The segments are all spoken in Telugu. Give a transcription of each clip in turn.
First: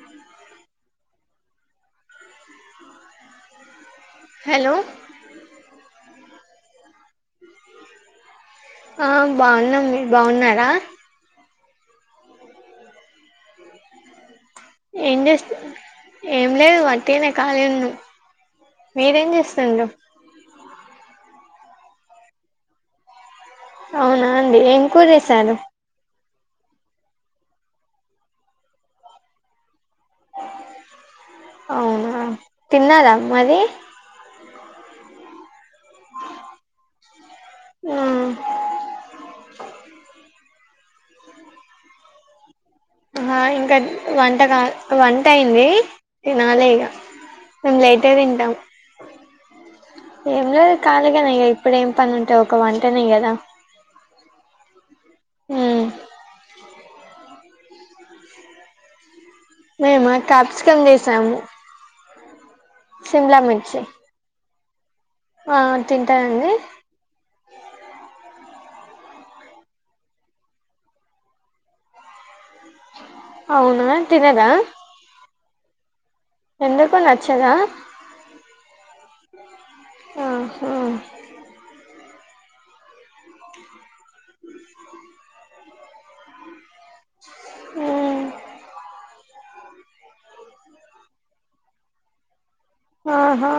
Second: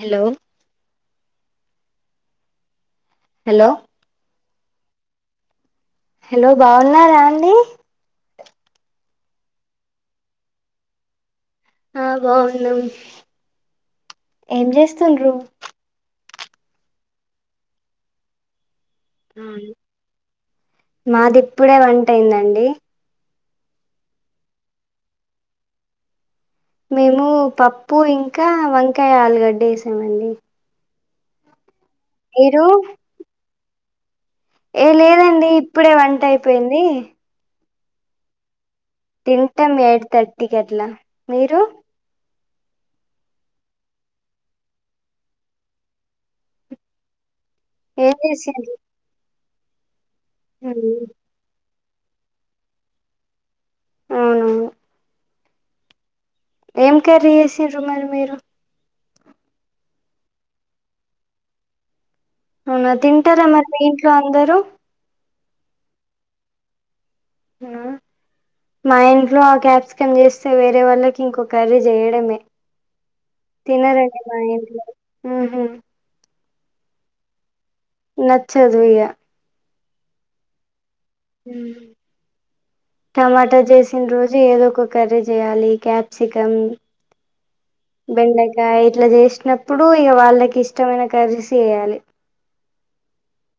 హలో హలో హలో హలో బాగున్నారా అండి ఆ బాగున్నాం మీరు బాగున్నారా ఆ బాగున్నాం ఏం ఏం చేస్తుండ్రు చేస్తు ఏం లేదు వట్టిగానే కాలిగున్నాం మాది ఇప్పుడే వంట అయిందండి అవునా అండి ఏం కూరచేశారు మేము పప్పు ఇంకా వంకాయ ఆలుగడ్డ చేసామండి అవునా తిన్నారా మరి ఏ లేదండి ఇప్పుడే వంట అయిపోయింది ఊ తింటాం ఎయిట్ థర్టీకట్లా మీరు హ ఇంకా వంట కా వంట అయింది తినాలె ఇగ మేము లేట్గా ఏం తింటం చేసిండ్రు ఏంలేదు కళిగానే ఇగ ఇప్పుడేమ్ పనుంటది ఒక వంటనే కదా అవునవును హుమ్ ఏం కర్రీ చేసిన్రు మరి మీరు మేమా కాప్సికం చేసాము అవునా సిమ్లా తింటారా మరి మిర్చి మీ ఇంట్లో అందరూ ఆ తింటరండి న్నా మా ఇంట్లో ఆ కాప్సికం చేస్తే వేరే వాళ్ళకి ఇంకొకర్రీ చేయడమే అవునా తినరండి మా తినరా ఇంట్లో ఉహు ఎందుకు నచ్చదా నచ్చదు ఇగ ఆహ ఊ టమాటా చేసిన రోజు ఏదో ఒక కర్రీ చేయాలి క్యాప్సికం మ్మ్ బెండకాయ ఇట్లా జేషిన ఇప్పుడు ఇక వాళ్ళకి ఇష్టమైన కర్రీస్ చేయాలి ఆహా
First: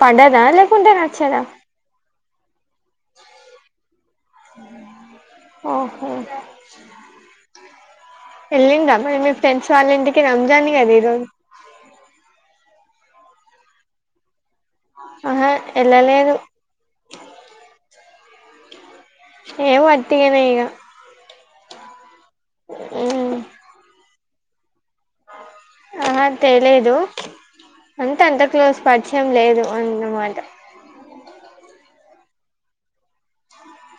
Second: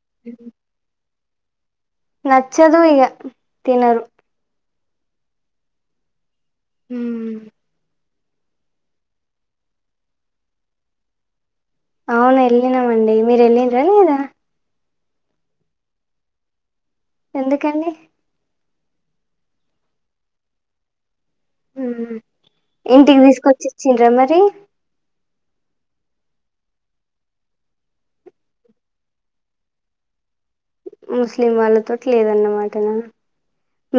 పడదా లేకుంటే నచ్చదా నచ్చదు ఈగ తినరు ఓహో ఉ వెళ్లింరా మరి మీ ఫ్రెండ్స్ వాళ్ళింటికి రంజాన్ కదా ఈరోజు అవును వెళ్ళినామండి మీరు వెళ్ళండ్రా లేదా ఆహా ఎల్లాలేదు ఎందుకండి ఏ వట్టిగానే ఇగ ఇంటికి మ్మ్ తీసుకొచ్చి ఇచ్చిండ్రా మరి ఆహా తెలేదు అంటే అంత క్లోజ్ పరిచయం లేదు అందన్నమాట ముస్లిం వాళ్ళతోటి లేదన్నమాట నను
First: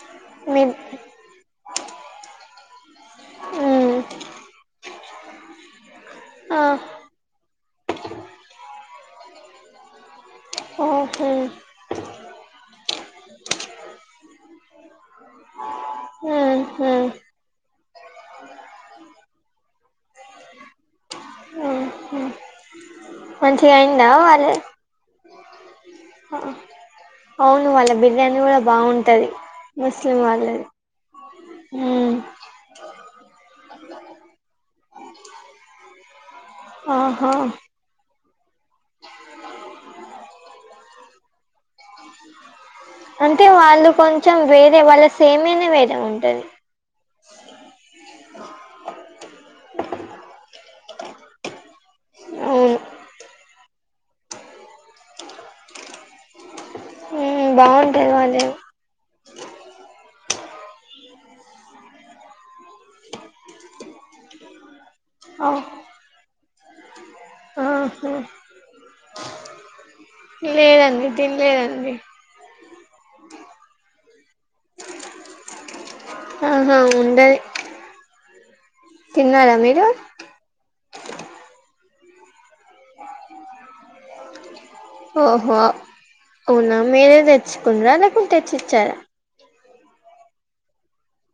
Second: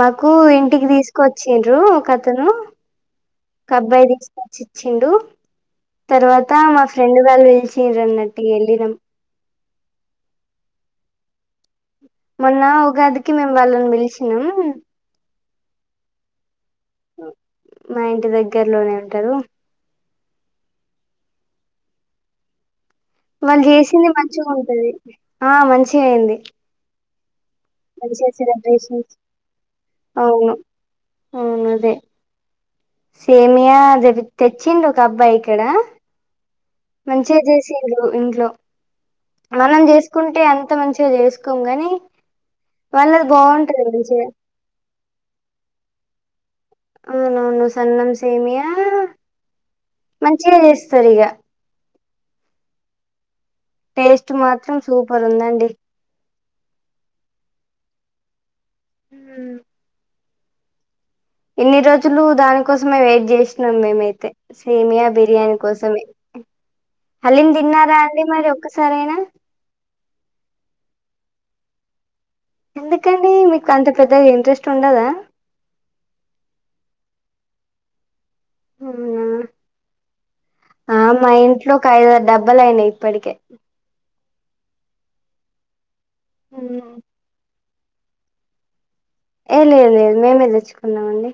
మాకు మీ ఇంటికి తీసుకోచ్చిండ్రు ఒకతను ఒక మ్మ్ అబ్బాయి తీసుకొచ్చిచ్చిండు తర్వాత ఆ మా ఫ్రెండ్ వాళ్ళు పిలిచ్ చీరన్నట్టిగేళ్ళినం ఓహో మొన్న ఉగాదికి మేము వాళ్ళని పిలిచినాం హుమ్ మా ఇంటి దగ్గరలోనే ఉంటారు మ్ హు వాళ్ళు మంచిగా చేసింది అయిందా మంచిగా వాళ్ళ ఉంటది ఆ మంచిగ అయింది అవును వాళ్ళ మంచిగా బిర్యానీ కూడా సెలబ్రేషన్స్ బాగుంటది ముస్లిం వాళ్ళది అవునదే ఉమ్ సేమియా అది తెచ్చిండు ఒక అబ్బాయి ఇక్కడ ఆహా మంచిగా చేసిండ్లు ఇంట్లో మనం చేసుకుంటే అం త మంచిగా చేసుకోం గని అంటే వాళ్ళు కొంచెం వేరే వాళ్ళ సేమ్యనే వేరే ఉంటది అవునవును సన్నం సేమియా మంచిగా చేస్ స్తారిగ ఆ టేస్ట్ మాత్రం సూపర్ ఉందండి హుమ్ బాగుంటాది వాళ్ళది హు ఇన్ని రోజులు దానికోసమే వెయిట్ చేస్తున్నాం మీమైతే సేమియా బిర్యానీ అవ్ కోసమే హాలిం తిన్నారా ఆహా అండి మరి ఒక్కసారైనా తిన్లేదండి ఎందుకండి మీకు అంత పెద్దగ ఇంట్రెస్ట్ ఉండదా ఆహా అవునా తిన్నారా మీరు ట్లో ఒక ఐదు ఆరు డబ్బలు అయినాయ్ ఇప్పటికే ఓహో అవునా ఉమ్. మీరే తెచ్చుకుంన్ర లేకు తెచ్చిచ్చారా ఏ లేదు లేదు మేమే తెచ్చుకున్నామండి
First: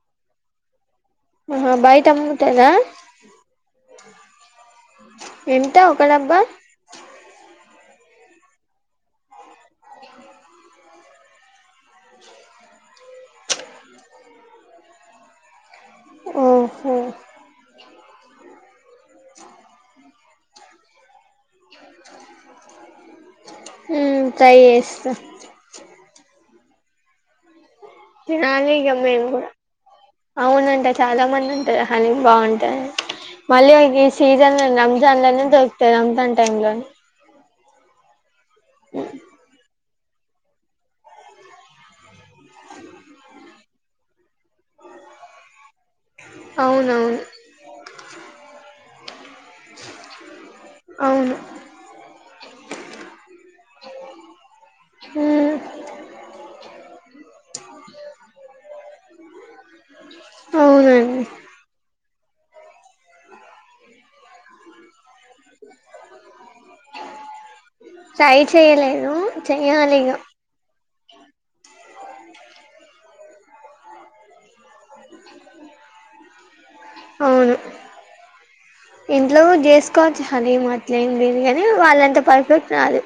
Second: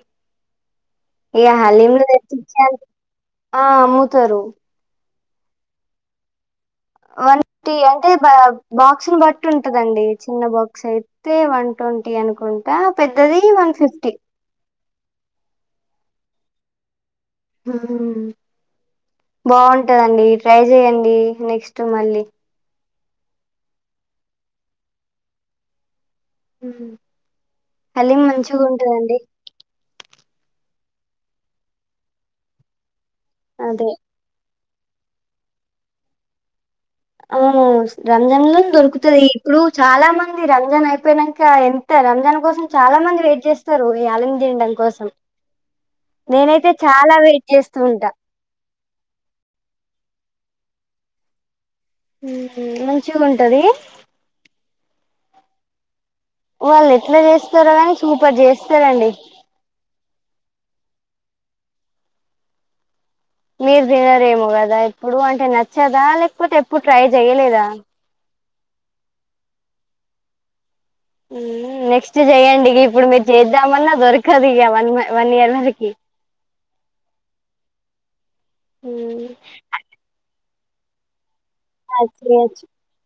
ఇగా ఆహా హలీంలు బయట తెచ్చి ఇచ్చే అమ్ముతారా అంత ఆ అమ్ముతరు ఎంత ఒక డబ్బా వన్టీ అంటే బా బాక్స్ని బట్టి ఉంటదండి చిన్న బాక్స్ అయి తె వన్ ట్వంటీ అనుకుంటా పెద్దది వన్ ఫిఫ్టీ మ్ హు బాగుంటదండి ట్రై చెయండి నెక్స్ట్ మళ్ళీ హుమ్ ట్రై చేస్తా హలీం మంచిగా ఉంటదండి అవునంటా చాలా మంది ఉంటారు హలిం బాగుంటదన్ మళ్ళీ అదే గి సీజన్ రమ్జాన్లోనే దొరుకుతది రంజాన్ టైమ్ లోనే హు రంజన్ లోనే దొరుకుతది ఇప్పుడు చాలా మంది రంజాన్ అయిపోనంక ఎంత రంజాన్ కోసం చాలా మంది వెయిట్ చేస్తారు ఈ హాలిం తిన్ కోసం నినైతే చాలా అవునవును వెయిట్ చేస్తూ ఉంటా అవును మంచిగా ఉంటది హుమ్ వాళ్ళు ఎట్లా చేస్తారో గని సూపర్ చేస్తారండి అవునండి మీరు తినరేమో కదా ఇప్పుడు అంటే నచ్చదా లేకపోతే ఎప్పుడు ట్రై చెయలేదా చెయలేదు చెయ్యాలిగా ఎమ్మో నెక్స్ట్ చేయండి ఇగ ఇప్పుడు మీరు చేద్దామన్నా దొరకదు ఇగ వన్ వన్ ఇయర్ వరకి [inaudible] అవును ఇంట్లో చేసుకోవచ్చు హలీమ్ అట్లనే బిర్యానీ అ వాళ్ళంత చేయచ్చు పర్ఫెక్ట్ కాదు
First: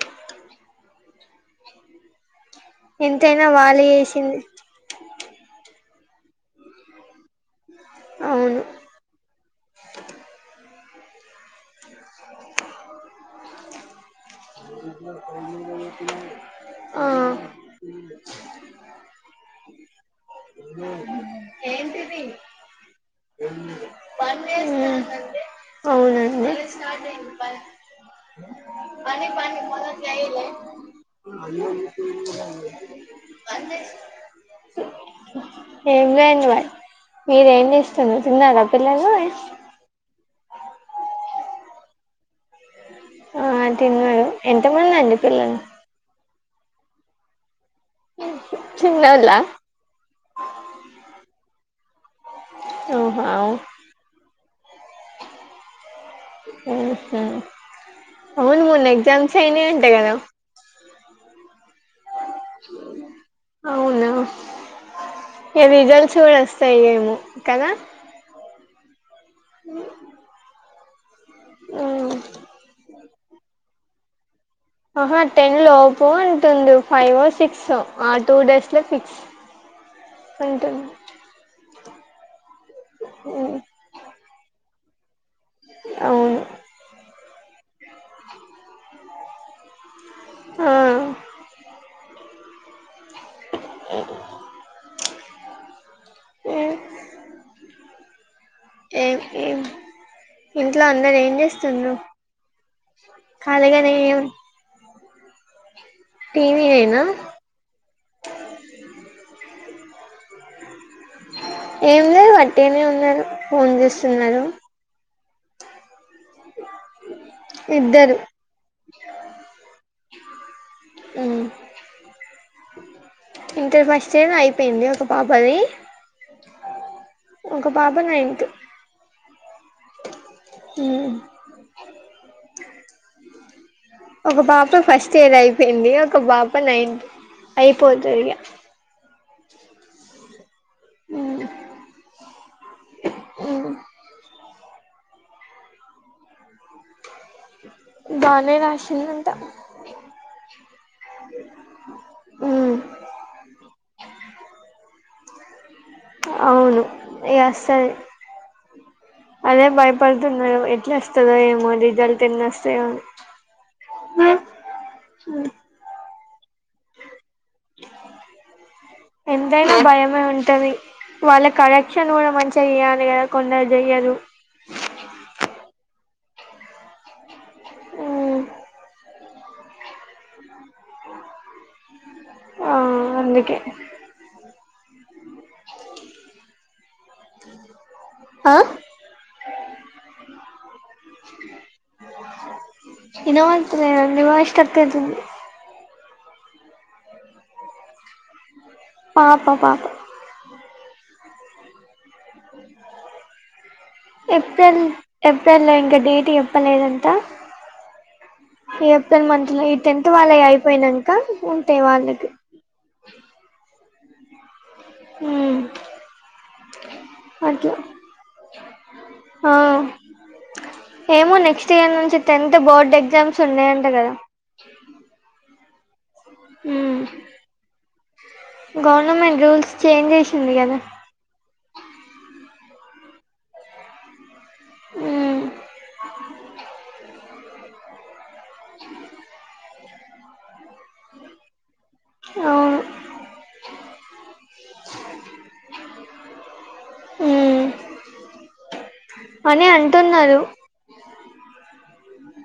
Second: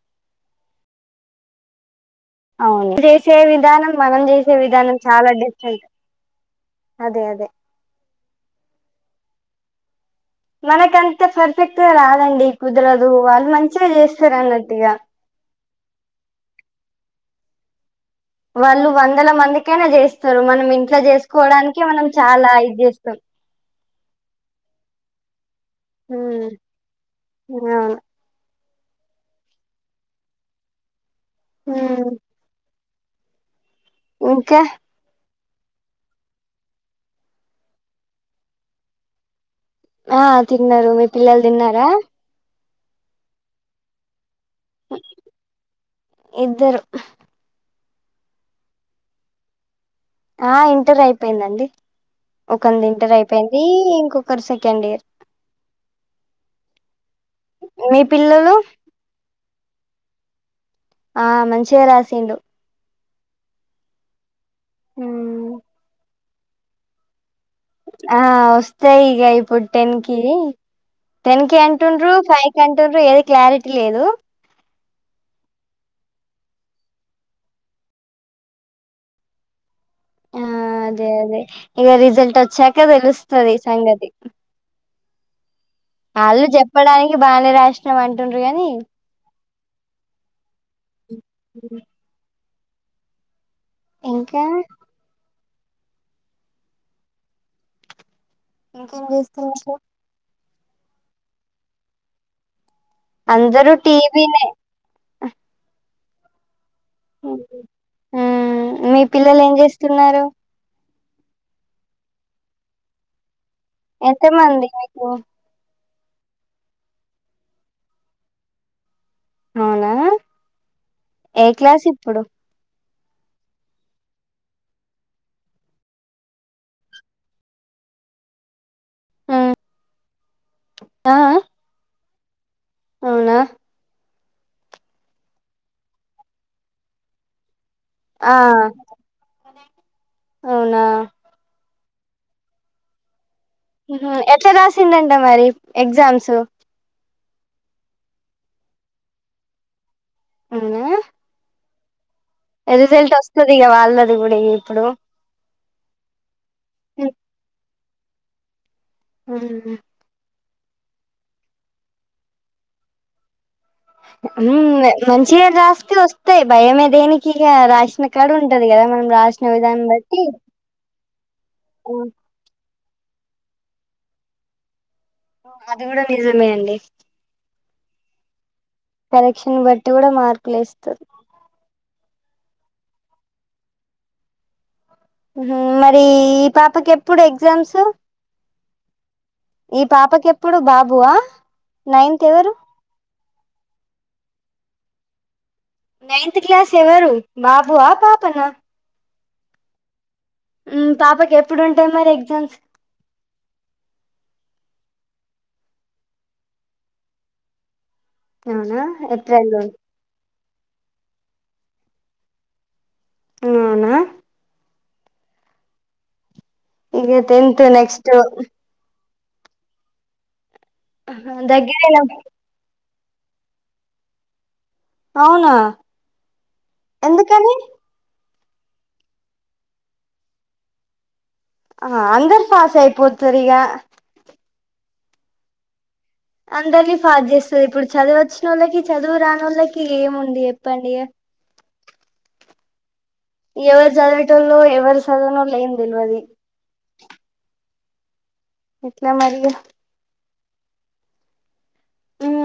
అవును చేసే ఎంతైనా వాళ్ళు విధానం మనం చేసింది చేసే విధానం చాలా డిఫరెంట్ అదే అదే అవును మనకంత పర్ఫెక్ట్గా రాదండి కుదరదు వాళ్ళు మంచిగా చేస్తారు అన్నట్టుగా ఆ వాళ్ళు వందల మందికైనా చేస్తారు మనం ఇంట్లో చేసుకోవడానికే మనం చాలా ఇది చేస్తం హ్మ్మ్ ఉమ్, అవునండి అవును పని పాని పనులు చేయాలె ఉమ్, పంచెస్కో ఇంకా ఎంజొయింగ్ మీరు ఏం చేస్తున్రు తిన్నారా పిల్లల్ ని ఆ తిన్నారు మీ పిల్లలు తిన్నారా ఆ తిన్నారు ఎంత మంది అండి పిల్లలు ఇద్దరు చిన్నోలా ఆ ఇంటర్ అయిపోయిందండి ఒకలిది ఇంటర్ ఓహో అయిపోయింది ఇంకొకరి సె న్డ్ ఇయర్ ఉహామ్ మీ పిల్లలు అవును మూన్న ఎగ్జామ్స్ అయినా అంట కదా ఆ మంచిగా రాసిండు అవునా ఉమ్. ఏ రజల్ట్స్ కూడా వస్తాయి ఏమో కదా అ వస్తాయి ఇగ ఇప్పుడు టెన్ కీ టెన్ కి అంటుండ్రు ఉమ్. ఫైవ్ కి అంటుండ్రు ఏది క్లారిటీ లేదు ఆహా టెన్ లోపోల అంటుంరు ఫైవ్ ఓ సిక్స్ ఆ టూ డేస్ లో ఫిక్స్ [inaudible] ఆ అంటుంది అదే అదే ఇగా రిజల్ట్ వచ్చాక తెలుస్తుంది ఉమ్. ఈ సంగతి అవును వాళ్ళు చెప్పడానికి బానే రాసినాం అంటుండ్ర కానీ ఆ [unintelligible] ఇంకా [unintelligible] ఆ ఇంకేం చేస్తున్నట్లు ఇంట్లో అందరూ ఏం చేస్తుండ్రు అందరూ ఖాళీగానే టీవీనే టీవీ హ్మ్మ్ మీ పిల్లలు ఏం చేస్తున్నారు ఏం లేదు అట్టేనే ఉన్నారు ఫోన్ ఎంత చూస్తున్నారు మంది మీకు ఇద్దరు అవునా మ్మ్ ఏ క్లాస్ ఇప్పుడు ఇంటర్ ఫస్ట్ ఇయర్ అయిపోయింది ఒక పాపది ఒక పాప నైన్త్ ఉమ్, హ్మ్మ్ ఆ అవునా ఒక పాప ఫస్ట్ ఇయర్ అయిపోయింది ఒక పాప నైన్త్ అయిపోతది ఆ అవునా మ్మ్ [inaudible] ఉహు ఎట్లా రాసిందంటే మరి ఎగ్జామ్స్ బానే రాసిందంట. మ్మ్ ఎల్జల్ట్ వస్తది. ఇగ వాళ్ళది కూడా ఇ ఇప్పుడు అవును ఇగ వస్తది. అదే భయపడుతున్ ఎట్లొస్తదో ఏమో అని రిజల్ట్ ఎన్నొస్తాయో అని ఉమ్ మంచిగా రాస్తే వస్త్ భయమే దేనికి ఇగ రాసిన కాడ ఉంటది. కదా మనం రాసిన విదాన్ బట్టి వాళ్ల కరెక్షన్ కూడా మంచిగా చేయాలి. కదా కొందరు చెయ్యరు. అది కూడా నిజమే అండి. మ్మ్ కరెక్షన్ బట్టి కూడా మార్కులు ఏస్తారు. ఆ అందుకే ఉహుం మరి ఈ పాపకి ఎప్పుడు ఎగ్జామ్స్ ఆ ఈ పాపకి ఎప్పుడు బాబువా నైన్త్ ఎవరు? వినపడతేలండి వాయిస్ స్ట్రక్ అయితుంది. నైన్త్ క్లాస్ ఎవరు బాబువా పాపనా? ఆ ప ప పాప పాపకి ఎప్పుడు ఉంటాయి మరి ఎగ్జామ్స్ ఏప్రిల్ ఏప్రిల్ లో ఇంకా డేట్ చెప్పలేదంట ఈ ఏప్రిల్ మంత్ లో ఈ టెన్త్ వాళ్ళవి అయిపోయినంక ఉంటాయి వాళ్ళకి ఆ అవునా ఉమ్ ఇగ టెన్త్ అట్లా నెక్స్ట్ ఆ ఆహా ఏమో నెక్స్ట్ ఇయర్ దగ్గరేనా నుంచి టెన్త్ బోర్డ్ ఎగ్ ఎగ్జామ్స్ ఉండయంట గదా అవునా ఉమ్ ఎందుకని? గవర్నమెంట్ రూల్స్ చేంజ్ చేసింది కదా. ఆ అందరు పాస్ అయిపోతారు ఇగ ఉమ్ అందరినీ పాస్ చేస్తది. ఇప్పుడు చదువు వచ్చిన వాళ్ళకి చదువు రాని వాళ్ళకి ఏముంది చెప్పండి ఇగ అవును ఎవరు చదివేటల్లో ఎవరు చదవనల్లో ఏమి తెలువది. ఉమ్ ఎట్లా మరిగా అని అంటున్నరు.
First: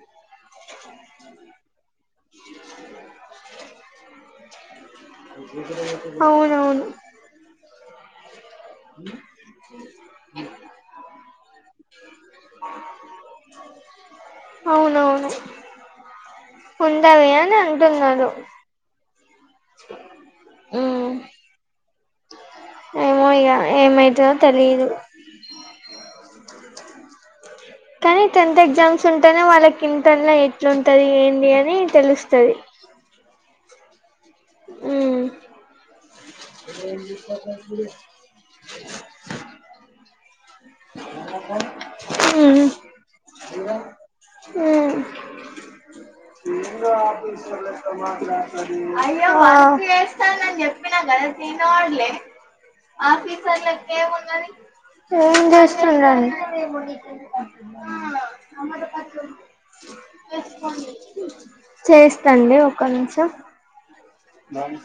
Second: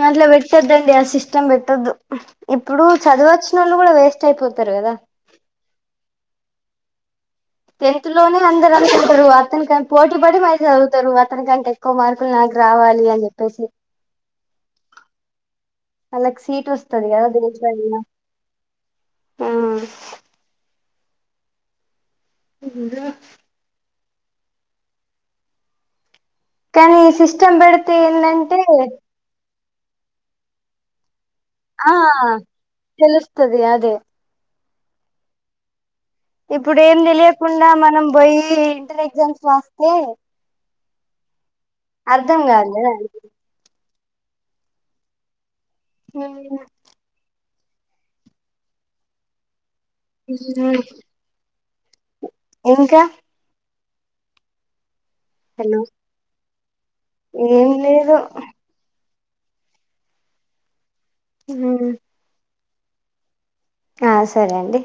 అట్ల పెట్టొద్దండి ఆ సిస్టమ్ పెట్టొద్దు. ఇప్పుడు చదువు వచ్చినోళ్లు కూడా వేస్ట్ అయిపోతారు కదా. అవునవును టెన్త్ లోను అందరు అనుకుంటారు అతనిక పోటీ పడి మళ్ళీ చదువుతారు అతనికంటే ఎక్కువ మార్కులు నాకు రావాలి అని చెపే తసి అవును అలాక్ సీట్ వస్తది కదా ఉండవి అని దేంట్లో అయినా అంటున్నారు ఆ ఉమ్ ఆ ఏమో ఇగ ఏమయితదో తెలిదు. కానీ ఈ సిస్టమ్ పెడితే కానీ ఏందంటే టెన్త్ ఎగ్జామ్స్ ఉంటేనే వాళ్ళకి ఇంటర్ ల ఎట్లుంటంది ఏం ఆ తెలుస్తది అదే ఉమ్ ఇప్పుడు ఏం తెలియకుండా మనం పోయి ఇంటర్ ఎగ్జామ్స్ రాస్తే అర్ధం ఉమ్ కాదూకదండి. ఉమ్ ఏమో అయ్యో వా చేస్తానని ఉమ్, చెప్పిన గా తిను ఇంకా ఏమ్ హలో చేస్తున్నాం పేముని ఏం లేదు వ ఉమ్, చేస్తాండి ఒక నిషం ఆ సరే అండి